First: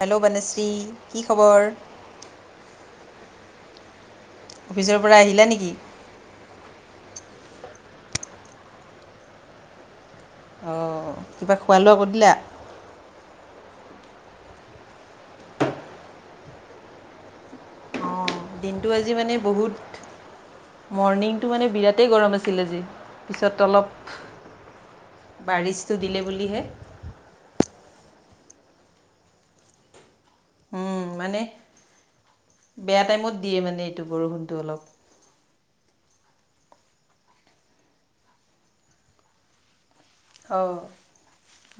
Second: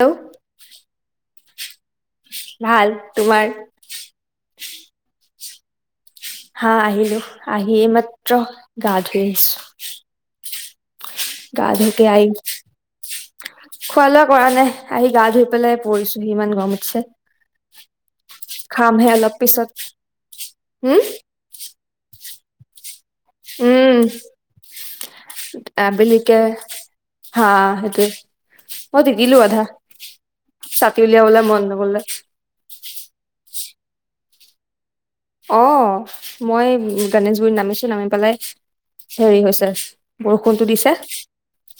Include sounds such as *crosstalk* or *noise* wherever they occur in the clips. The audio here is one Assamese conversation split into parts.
হেল্ল' বানশ্ৰী কি খবৰ? ভাল তোমাৰ? অফিচৰ পৰা আহিলা নেকি? হা আহিলো, আহি এইমাত্ৰ গা ধুই আহিছো। অ' কিবা খোৱা লোৱা কৰিলা? খোৱা-লোৱা কৰা নাই আহি গা ধুই পেলাই পৰিছোহি ইমান গৰম উঠছে। অঁ দিনটো আজি অলপ মানে পিছত বহুত, উম মৰ্ণিংটো মানে বিৰাটেই গৰম আছিল আজি। পিছত অলপ উম বাৰিচটো দিলে আবেলিকে বুলিহে। হা সেইটোৱে মই তিতিলো আধা। ছাতি উম, উলিয়াবলে মানে মন নগ'লে। বেয়া টাইমত দিয়ে মানে, এইটো বৰষুণটো অলপ। অ' মই গণেশগুৰিত নামিছো নামি পেলাই হেৰি হৈছে। বৰষুণটো অঁ দিছে,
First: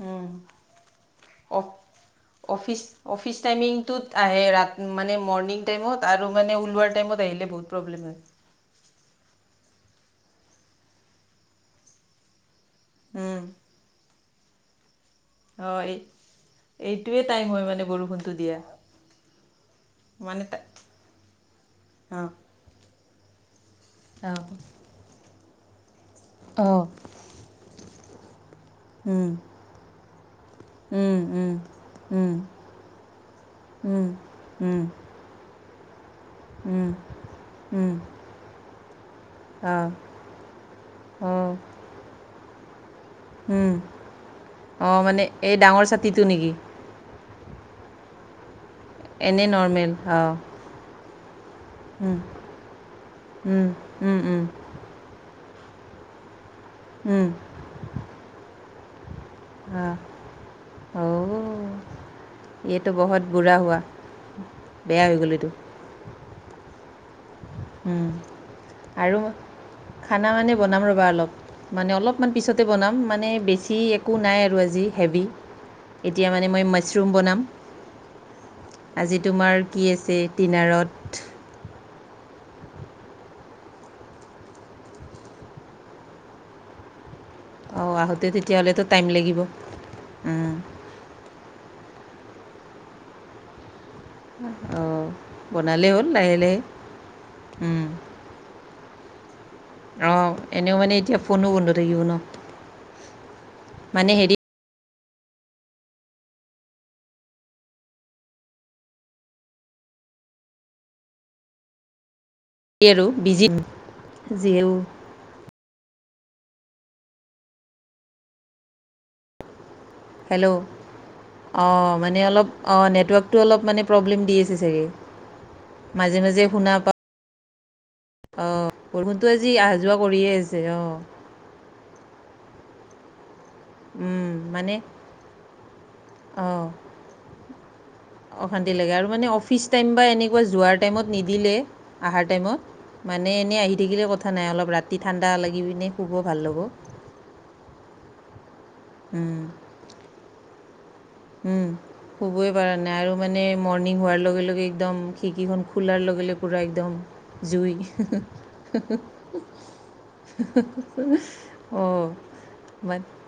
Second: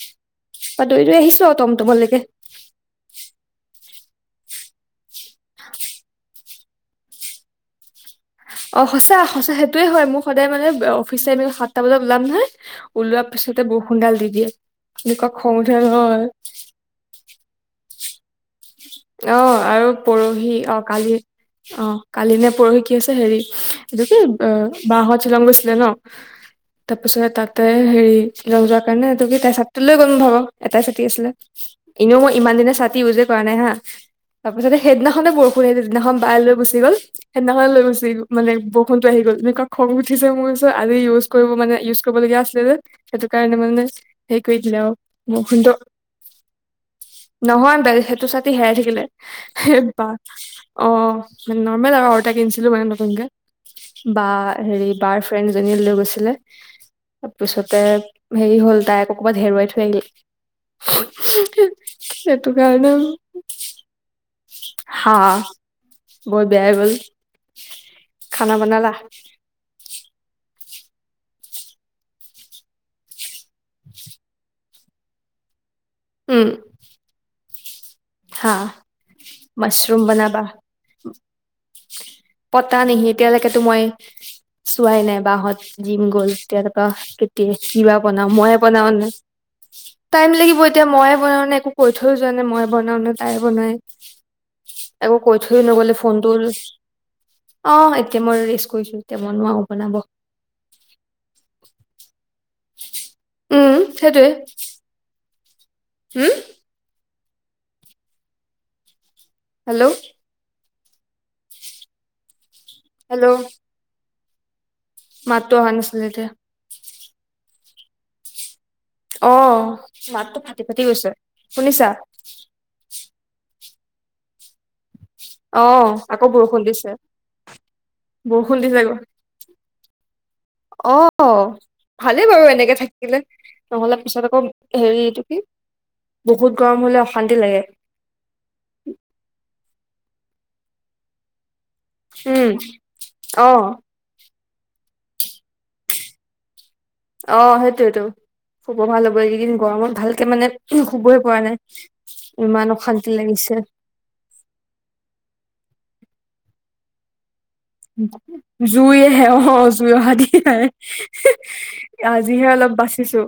উম, মই দৌৰি-দৌৰি আহিছোঁ আৰু অফ তটটমৰ লৈকে। অফিচ? অফিচ টাইমিংটোত আহে ৰা মানে মৰ্ণিং টাইমত আৰু মানে ওলোৱাৰ টাইমত আহিলে বহুত প্ৰব্লেম হয়। অ' সঁচা সঁচা সেইটোয়ে হয়, মোৰ সদায় মানে অফিচ আমি সাতটা বজাত ওলাম নহয়। ওলোৱা উম, পিছতে বৰষুণডাল দি দিয়ে, এনেকুৱা খং উঠে অঁ এই নহয়। এইটোৱে টাইম হয় মানে বৰষুণটো দিয়া। অ' আৰু মানে পৰহি। তা অ' কালি, অ' অঁ কালি নে পৰহি কি আছে হেৰি *unintelligible* বা হঁত শ্বিলং গৈছিলে ন? অ'। তাৰপিছত তাতে হেৰি শ্বিলং যোৱাৰ কাৰণে উম *unintelligible* ছাতিটো লৈ গ'ল ন ভাব এটাই ছাতি উম আছিলে। উম এনেও উম মই ইমান দিনে ছাতি ইউজে কৰা নাই হা উম তাৰ পিছতে উম সেইদিনাখনে বৰষুণ কো দিনাখন বায়ে লৈ গুচি উম গ'ল সেইদিনাখন লৈ উম গুচি গ মানে বৰষুণটো আহি গ'ল। অঁ খং উঠিছে মোৰ আজি ইউজ কৰিব অঁ মানে ইউজ কৰিবলগীয়া আছিলে যে। সেইটো কাৰণে উম মানে সেই কৰি দিলে আৰু অঁ মানে মোৰ এই খুটো। ডাঙৰ ছাতিটো নেকি নহয় সেইটো ছাতি হেৰাই থাকিলে? এনেই হে নৰ্মেল বা অঁ অ' নৰ্মেল আৰু উম অৰ্টা কিনছিলো মানে নতুনকে। উম উম বা উম হেৰি বাৰ ফ্ৰেণ্ডীজনীয়ে লৈ গৈছিলে উম তাৰপিছতে হেৰি হ'ল তাই ক'বাত হেৰুৱাই থৈ অঁ অ' আহিলে সেইটো এইটো কাৰণে। বহুত বুঢ়া হোৱা। বেয়া হা হৈ গ'ল এইটো বৰ বেয়া গ'ল। হুম খানা বনালা আৰু খানা মানে বনাম ৰ'বা অলপ। মানে অলপমান পিছতে বনাম মানে বেছি একো নাই আৰু আজি হেভি। এতিয়া মানে উম মই মাছৰুম বনাম। হা আজি তোমাৰ কি মাছৰুম আছে বনাবা দিনাৰত? পতা নেহি এতিয়ালৈকেেতো মই চোৱাই নাই বাহত জিম গ'ল তেতিয় তপা অঁ কিবা আহোঁতে বনাও মইে তেতিয়াহ'লেতো বনাও ন টাইম লাগিব টাইম লাগিব। এতিয়া মইে বনাও ন একো কৈ থৈও যোৱা নাই মই বনাও ন তাই বনাই। অঁ আকৌ কৈ থৈ বনালেই নগ'লে হ'ল ফোনটো লাহে লাহে অ'। তে মই ৰেষ্ট কৰিছো তে বনোৱা। অ', এনেও মানে এতিয়া ফোনো বন্ধ থাকিব ন? উম, মানে সেইটোৱে। হেৰি হম? হেল্ল'। আৰু বিজি যিয়েও মাততো অহা নাছিলে এতিয়া। অ', মাতটো হেল্ল' ফাটি ফাটি গৈছে শুনিছা? অ', নেটৱৰ্কটো অলপ মানে প্ৰব্লেম দি আছে চাগে? অ', মাজে আকৌ বৰষুণ দিছে। বৰষুণ অ', দিছে আকৌ বৰষুণতটো আজি অহা যোৱা কৰিয়ে আছে অ'। অ', ভালেই বাৰু এনেকে থাকিলে নহ'লে পিছত আকৌ মানে হেৰি এইটো কি? বহুত অঁ গৰম হলে অশান্তি লাগে। অশান্তি লাগে আৰু মানে অফিচ টাইম বা এনেকুৱা যোৱাৰ টাইমত নিদিলে। আহাৰ উম টাইমত মানে অ এনেই আহি থাকিলে কথা নাই অলপ ৰাতি ঠাণ্ডা লাগি পিনে শুব ভাল হ'ব। অ', সেইটোয়েটো শুব ভাল হ'ব। এইকেইদিন গৰমত ভালকে মানে শুবই। পৰা নাই উম, শুবই ইমান পাৰা নাই অশান্তি আৰু মানে লাগিছে মৰ নী হোৱাৰ লগে, লগে একদম খিকিখন খোলাৰ লগে লগে পুৰা একদম জুই। জুই আহে অহ, জুই অহা দি আহে। অঁ আজিহে অলপ মা- বাচিছো।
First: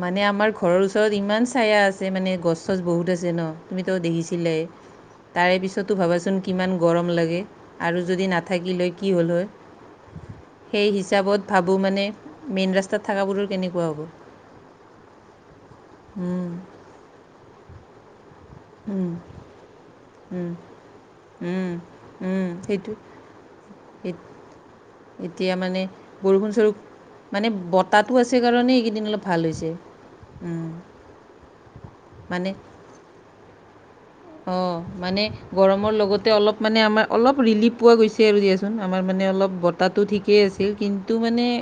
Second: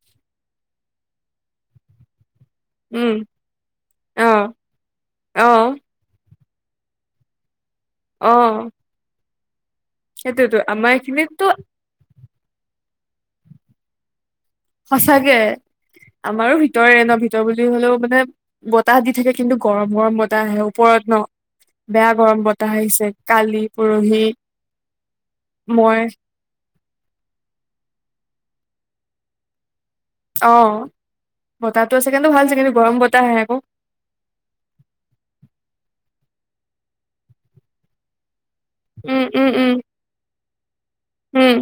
মানে আমাৰ ঘৰৰ ওচৰত ইমান ছায়া আছে মানে গছ চচ উম বহুত আছে ন' তুমিতো অ দেখিছিলায়ে। অ তাৰে পিছতো ভাবাচোন কিমান গৰম লাগে। আৰু অ যদি নাথাকিল হয় কি হ'ল হয়। সেইটোয়েতো আমাৰ সেই এইখিনিতো হিচাপত ভাবোঁ মানে। মেইন ৰাস্তাত থাকাবোৰৰ কেনেকুৱা হ'ব। সঁচাকে, আমাৰো ভিতৰে ন' ভিতৰ বুলি হ'লেও মানে বতাহ দি থাকে। কিন্তু গৰম গৰম বতাহ আহে ওপৰত ন'। বেয়া গৰম বতাহ সেইটো আহিছে কালি, পৰহি। এত- এতিয়া মানে মই বৰষুণ স্বৰূপ মানে বতাহটো আছে কাৰণে এইকেইদিন অলপ ভাল হৈছে। উম, অ', বতাহটো আছে কিন্তু ভাল হৈছে, কিন্তু গৰম বতাহ আহে আকৌ। অ', মানে গৰমৰ লগতে অলপ মানে আমাৰ অলপ ৰিলিপ পোৱা গৈছে। তেৰু দিয়াচোন আমাৰ উম মানে উম অলপ উম বটাহটো ঠিকেই আছে, কিন্তু মানে উম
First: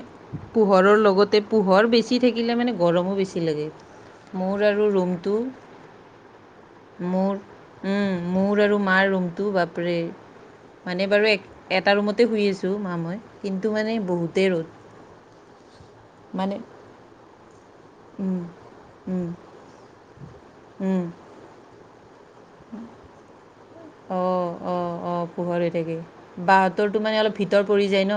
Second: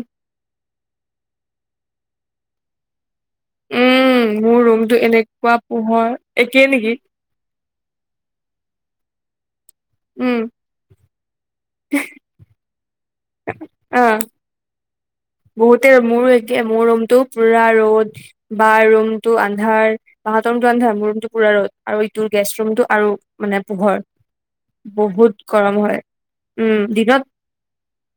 পোহৰৰ লগতে পোহৰ বেছি থাকিলে মানে গৰমো বেছি। কি লাগে? উম মোৰ আৰু ৰুমটো এনেকুৱা পোহৰ একেই নেকি মোৰ উম, মোৰ আৰু মাৰ ৰুমটো বাপৰে উম মানে বাৰু এক এটা ৰুমতে শুই আছোঁ। তো মা মই কিন্তু মানে অ বহুতে ৰ'দ। বহুতে মোৰো মানে একে মোৰ ৰুমতটো পুৰা ৰ'দ। উম, বাৰ উম, ৰুমটো আন্ধাৰ, বাহতৰ ৰুমটো আন্ধাৰ উম। মোৰো তু পোৰা ৰ'দ আৰু এইটো গেষ্ট ৰুমটো আৰু মানে পোহৰ অঁ অঁ অঁ বহুত পোহৰ হৈ গৰম থাকে হয়, উম, বাহঁতৰটো মানে দিনত অলপ ভিতৰ পৰি যায় ন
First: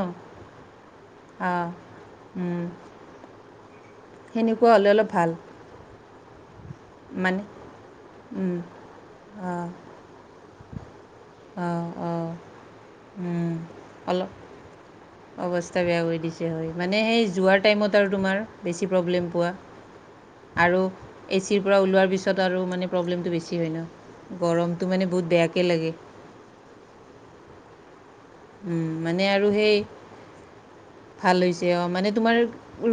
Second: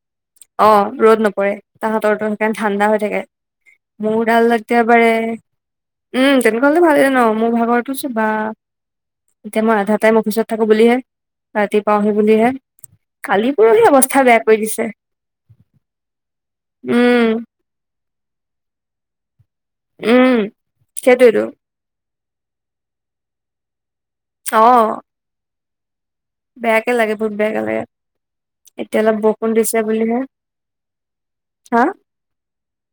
অ', ৰ'দ নপৰে। অঁ তাহঁতৰটো সেইকাণ উম, ঠাণ্ডা হৈ থাকে। মোৰা দাল সেনেকুৱা হ'লে অলপ একেবাৰে। ভাল উম, তেনেকুৱা হ'লে ভালেই ন' মোৰ ভাগৰতো চোবা অ'। তে, মই আধাটাইম অফিচত থাকো বুলিহে। ৰাতি অঁ পাওঁহি অঁ বুলিহে কালি উম, পৰহি অৱস্থা অলপ বেয়া কৰি দিছে। অৱস্থা বেয়া কৰি দিছে হয় মানে, উম সেই যোৱাৰ টাইমত আৰু তোমাৰ বেছি প্ৰব্লেম পোৱা। উম আৰু সেইটোয়েতো এচিৰ পৰা ওলোৱাৰ পিছত আৰু মানে প্ৰব্লেমটো বেছি হয় নহ। অ গৰমটো মানে বহুত বেয়াকে লাগে। বেয়াকে লাগে বহুত বেয়াকে লাগে। উম এতিয়া অলপ মানে বৰষুণ আৰু সেই দিছে বুলিহে *inaudible* ভাল হৈছে হা অ', মানে। তোমাৰ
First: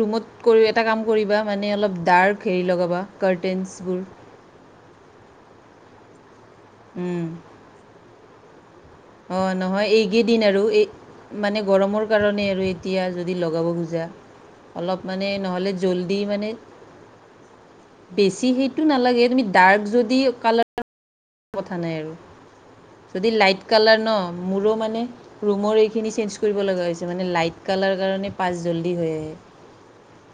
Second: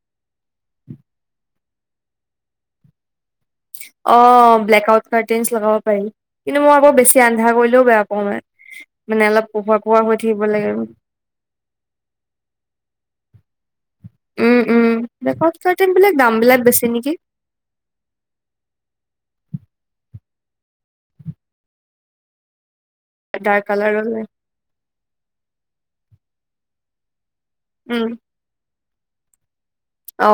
ৰুমত কৰি এটা কাম কৰিবা মানে অলপ ডাৰ্ক হেৰি লগাবা কাৰ্টেনছবোৰ। অ', ব্লেক আউট কাৰ্টেনছ লগাব পাৰি কিন্তু মই আকৌ বেছি আন্ধাৰ কৰিলেও বেয়া পাওঁ মানে। মানে অলপ অঁ পোহৰ, নহয় পোহৰ হৈ এইকেইদিন থাকিব আৰু লাগে। এই মানে গৰমৰ কাৰণে আৰু এতিয়া যদি লগাব সুজ যা, উম উম অলপ মানে ব্লেক আউট নহ'লে কাৰ্টেইন বিলাক জলদি দাম মানে। বিলাক বেছি নেকি বেছি সেইটো নালাগে তুমি ডাৰ্ক যদি কালা কথা নাই আৰু যদি ডাৰ্ক লাইট কালাৰৰ কালাৰ নহ। মোৰো মানে ৰুমৰ এইখিনি চেন্স কৰিব লগা হৈছে মানে লাইট কালাৰ উম কাৰণে। পাঁচ জল্দি হৈ আহে। অ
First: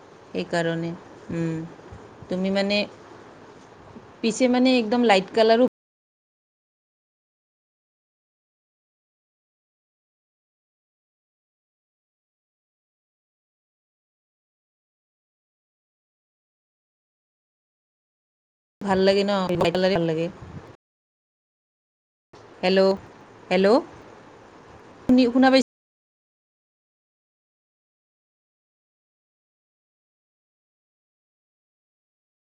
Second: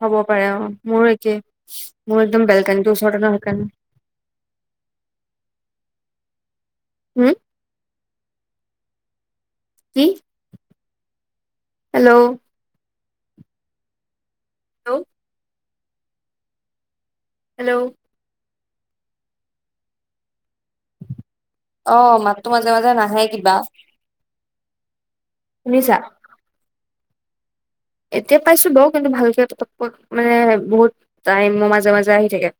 হ'ব পাৰে অ সেইকাৰণে মোৰ একে মোৰ একদম তুমি মানে বেলকানিটোৰ ওচৰতে। *unintelligible* পিছে মানে একদম লাইট কালাৰো। হম। কি। হেল্ল'। হেল্ল'। হেল্ল'। ভাল লাগে নহ *unintelligible* ভাল লাগে। অ', মা হেল্ল', হেল্ল' শুনি শুনা পাই শুনিছা? এতিয়া পাইছোঁ বাৰু কিন্তু ভালকৈ *unintelligible* মানে বহুত টাইমৰ মাজে মাজে আহি থাকে।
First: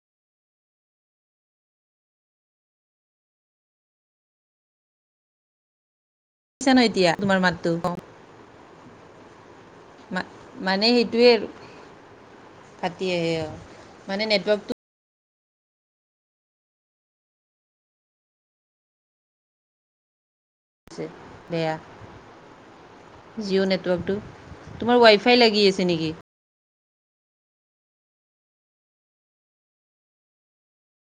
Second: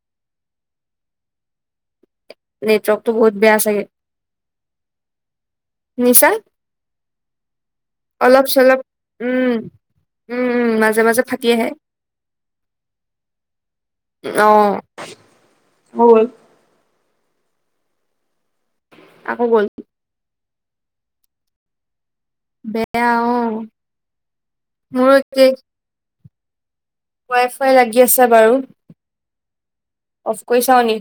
নেটৱৰ্কটো বহুত বেয়া চাগে শুনিছা। শুনিছা *unintelligible* এতিয়া তোমাৰ মাতটো অ'। অলপ চলপ উম। উম উম মা-মানে মাজে মাজে সেইটোৱে ফাটি আৰু আহে ফাতি আহে অ মানে নেটৱৰ্কটো। *unintelligible* আকৌ গ'ল। *unintelligible* বেয়া। বেয়া অ জিঅ' নেটৱৰ্কটো তোমাৰ মোৰো ৱাইফাই লাগি আছে নেকি? ৱাইফাই লাগি আছে বাৰু অফ কৰি চাওঁ নি।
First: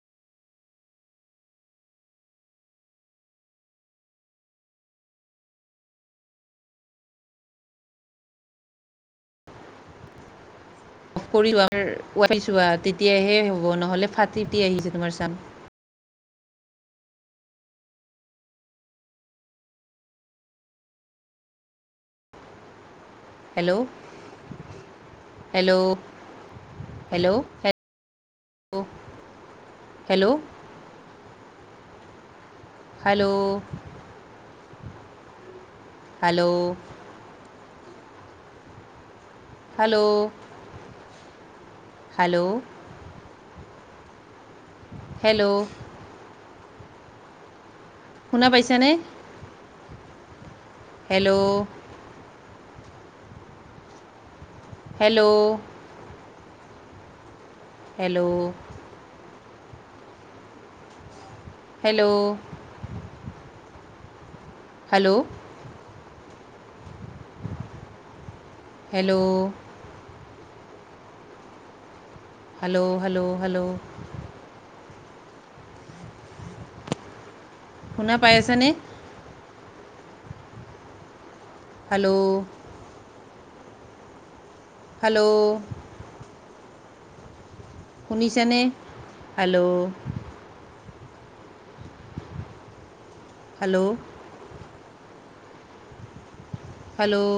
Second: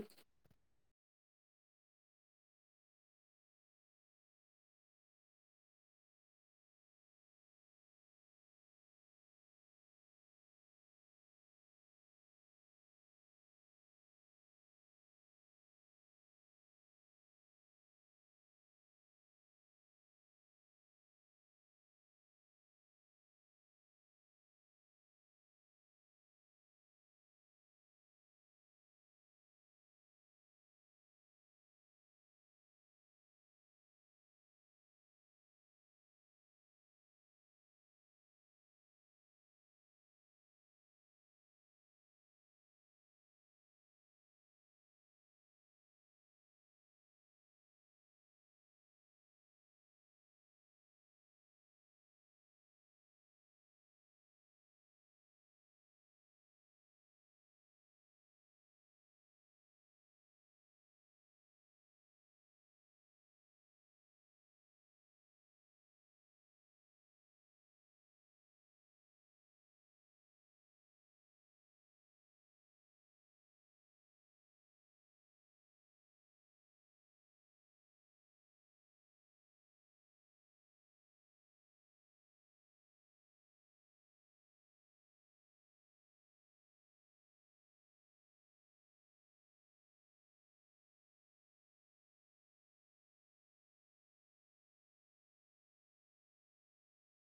অফ কৰি লোৱা *unintelligible* চোৱা তেতিয়াহে হ'ব নহ'লে ফাটি *unintelligible* আহি আছে তোমাৰ চান hello. Hello, hello, hello. Hello. Hello. Hello. Hello, hello. Hello. শুনা পাইছানে। Hello. Hello. Hello. Hello. Hello. Hello. Hello, hello, hello. শুনা পাই আছানে? হেল্ল'। হেল্ল'। শুনিছ নে হেল্ল'? হেল্ল'। হেল্ল'।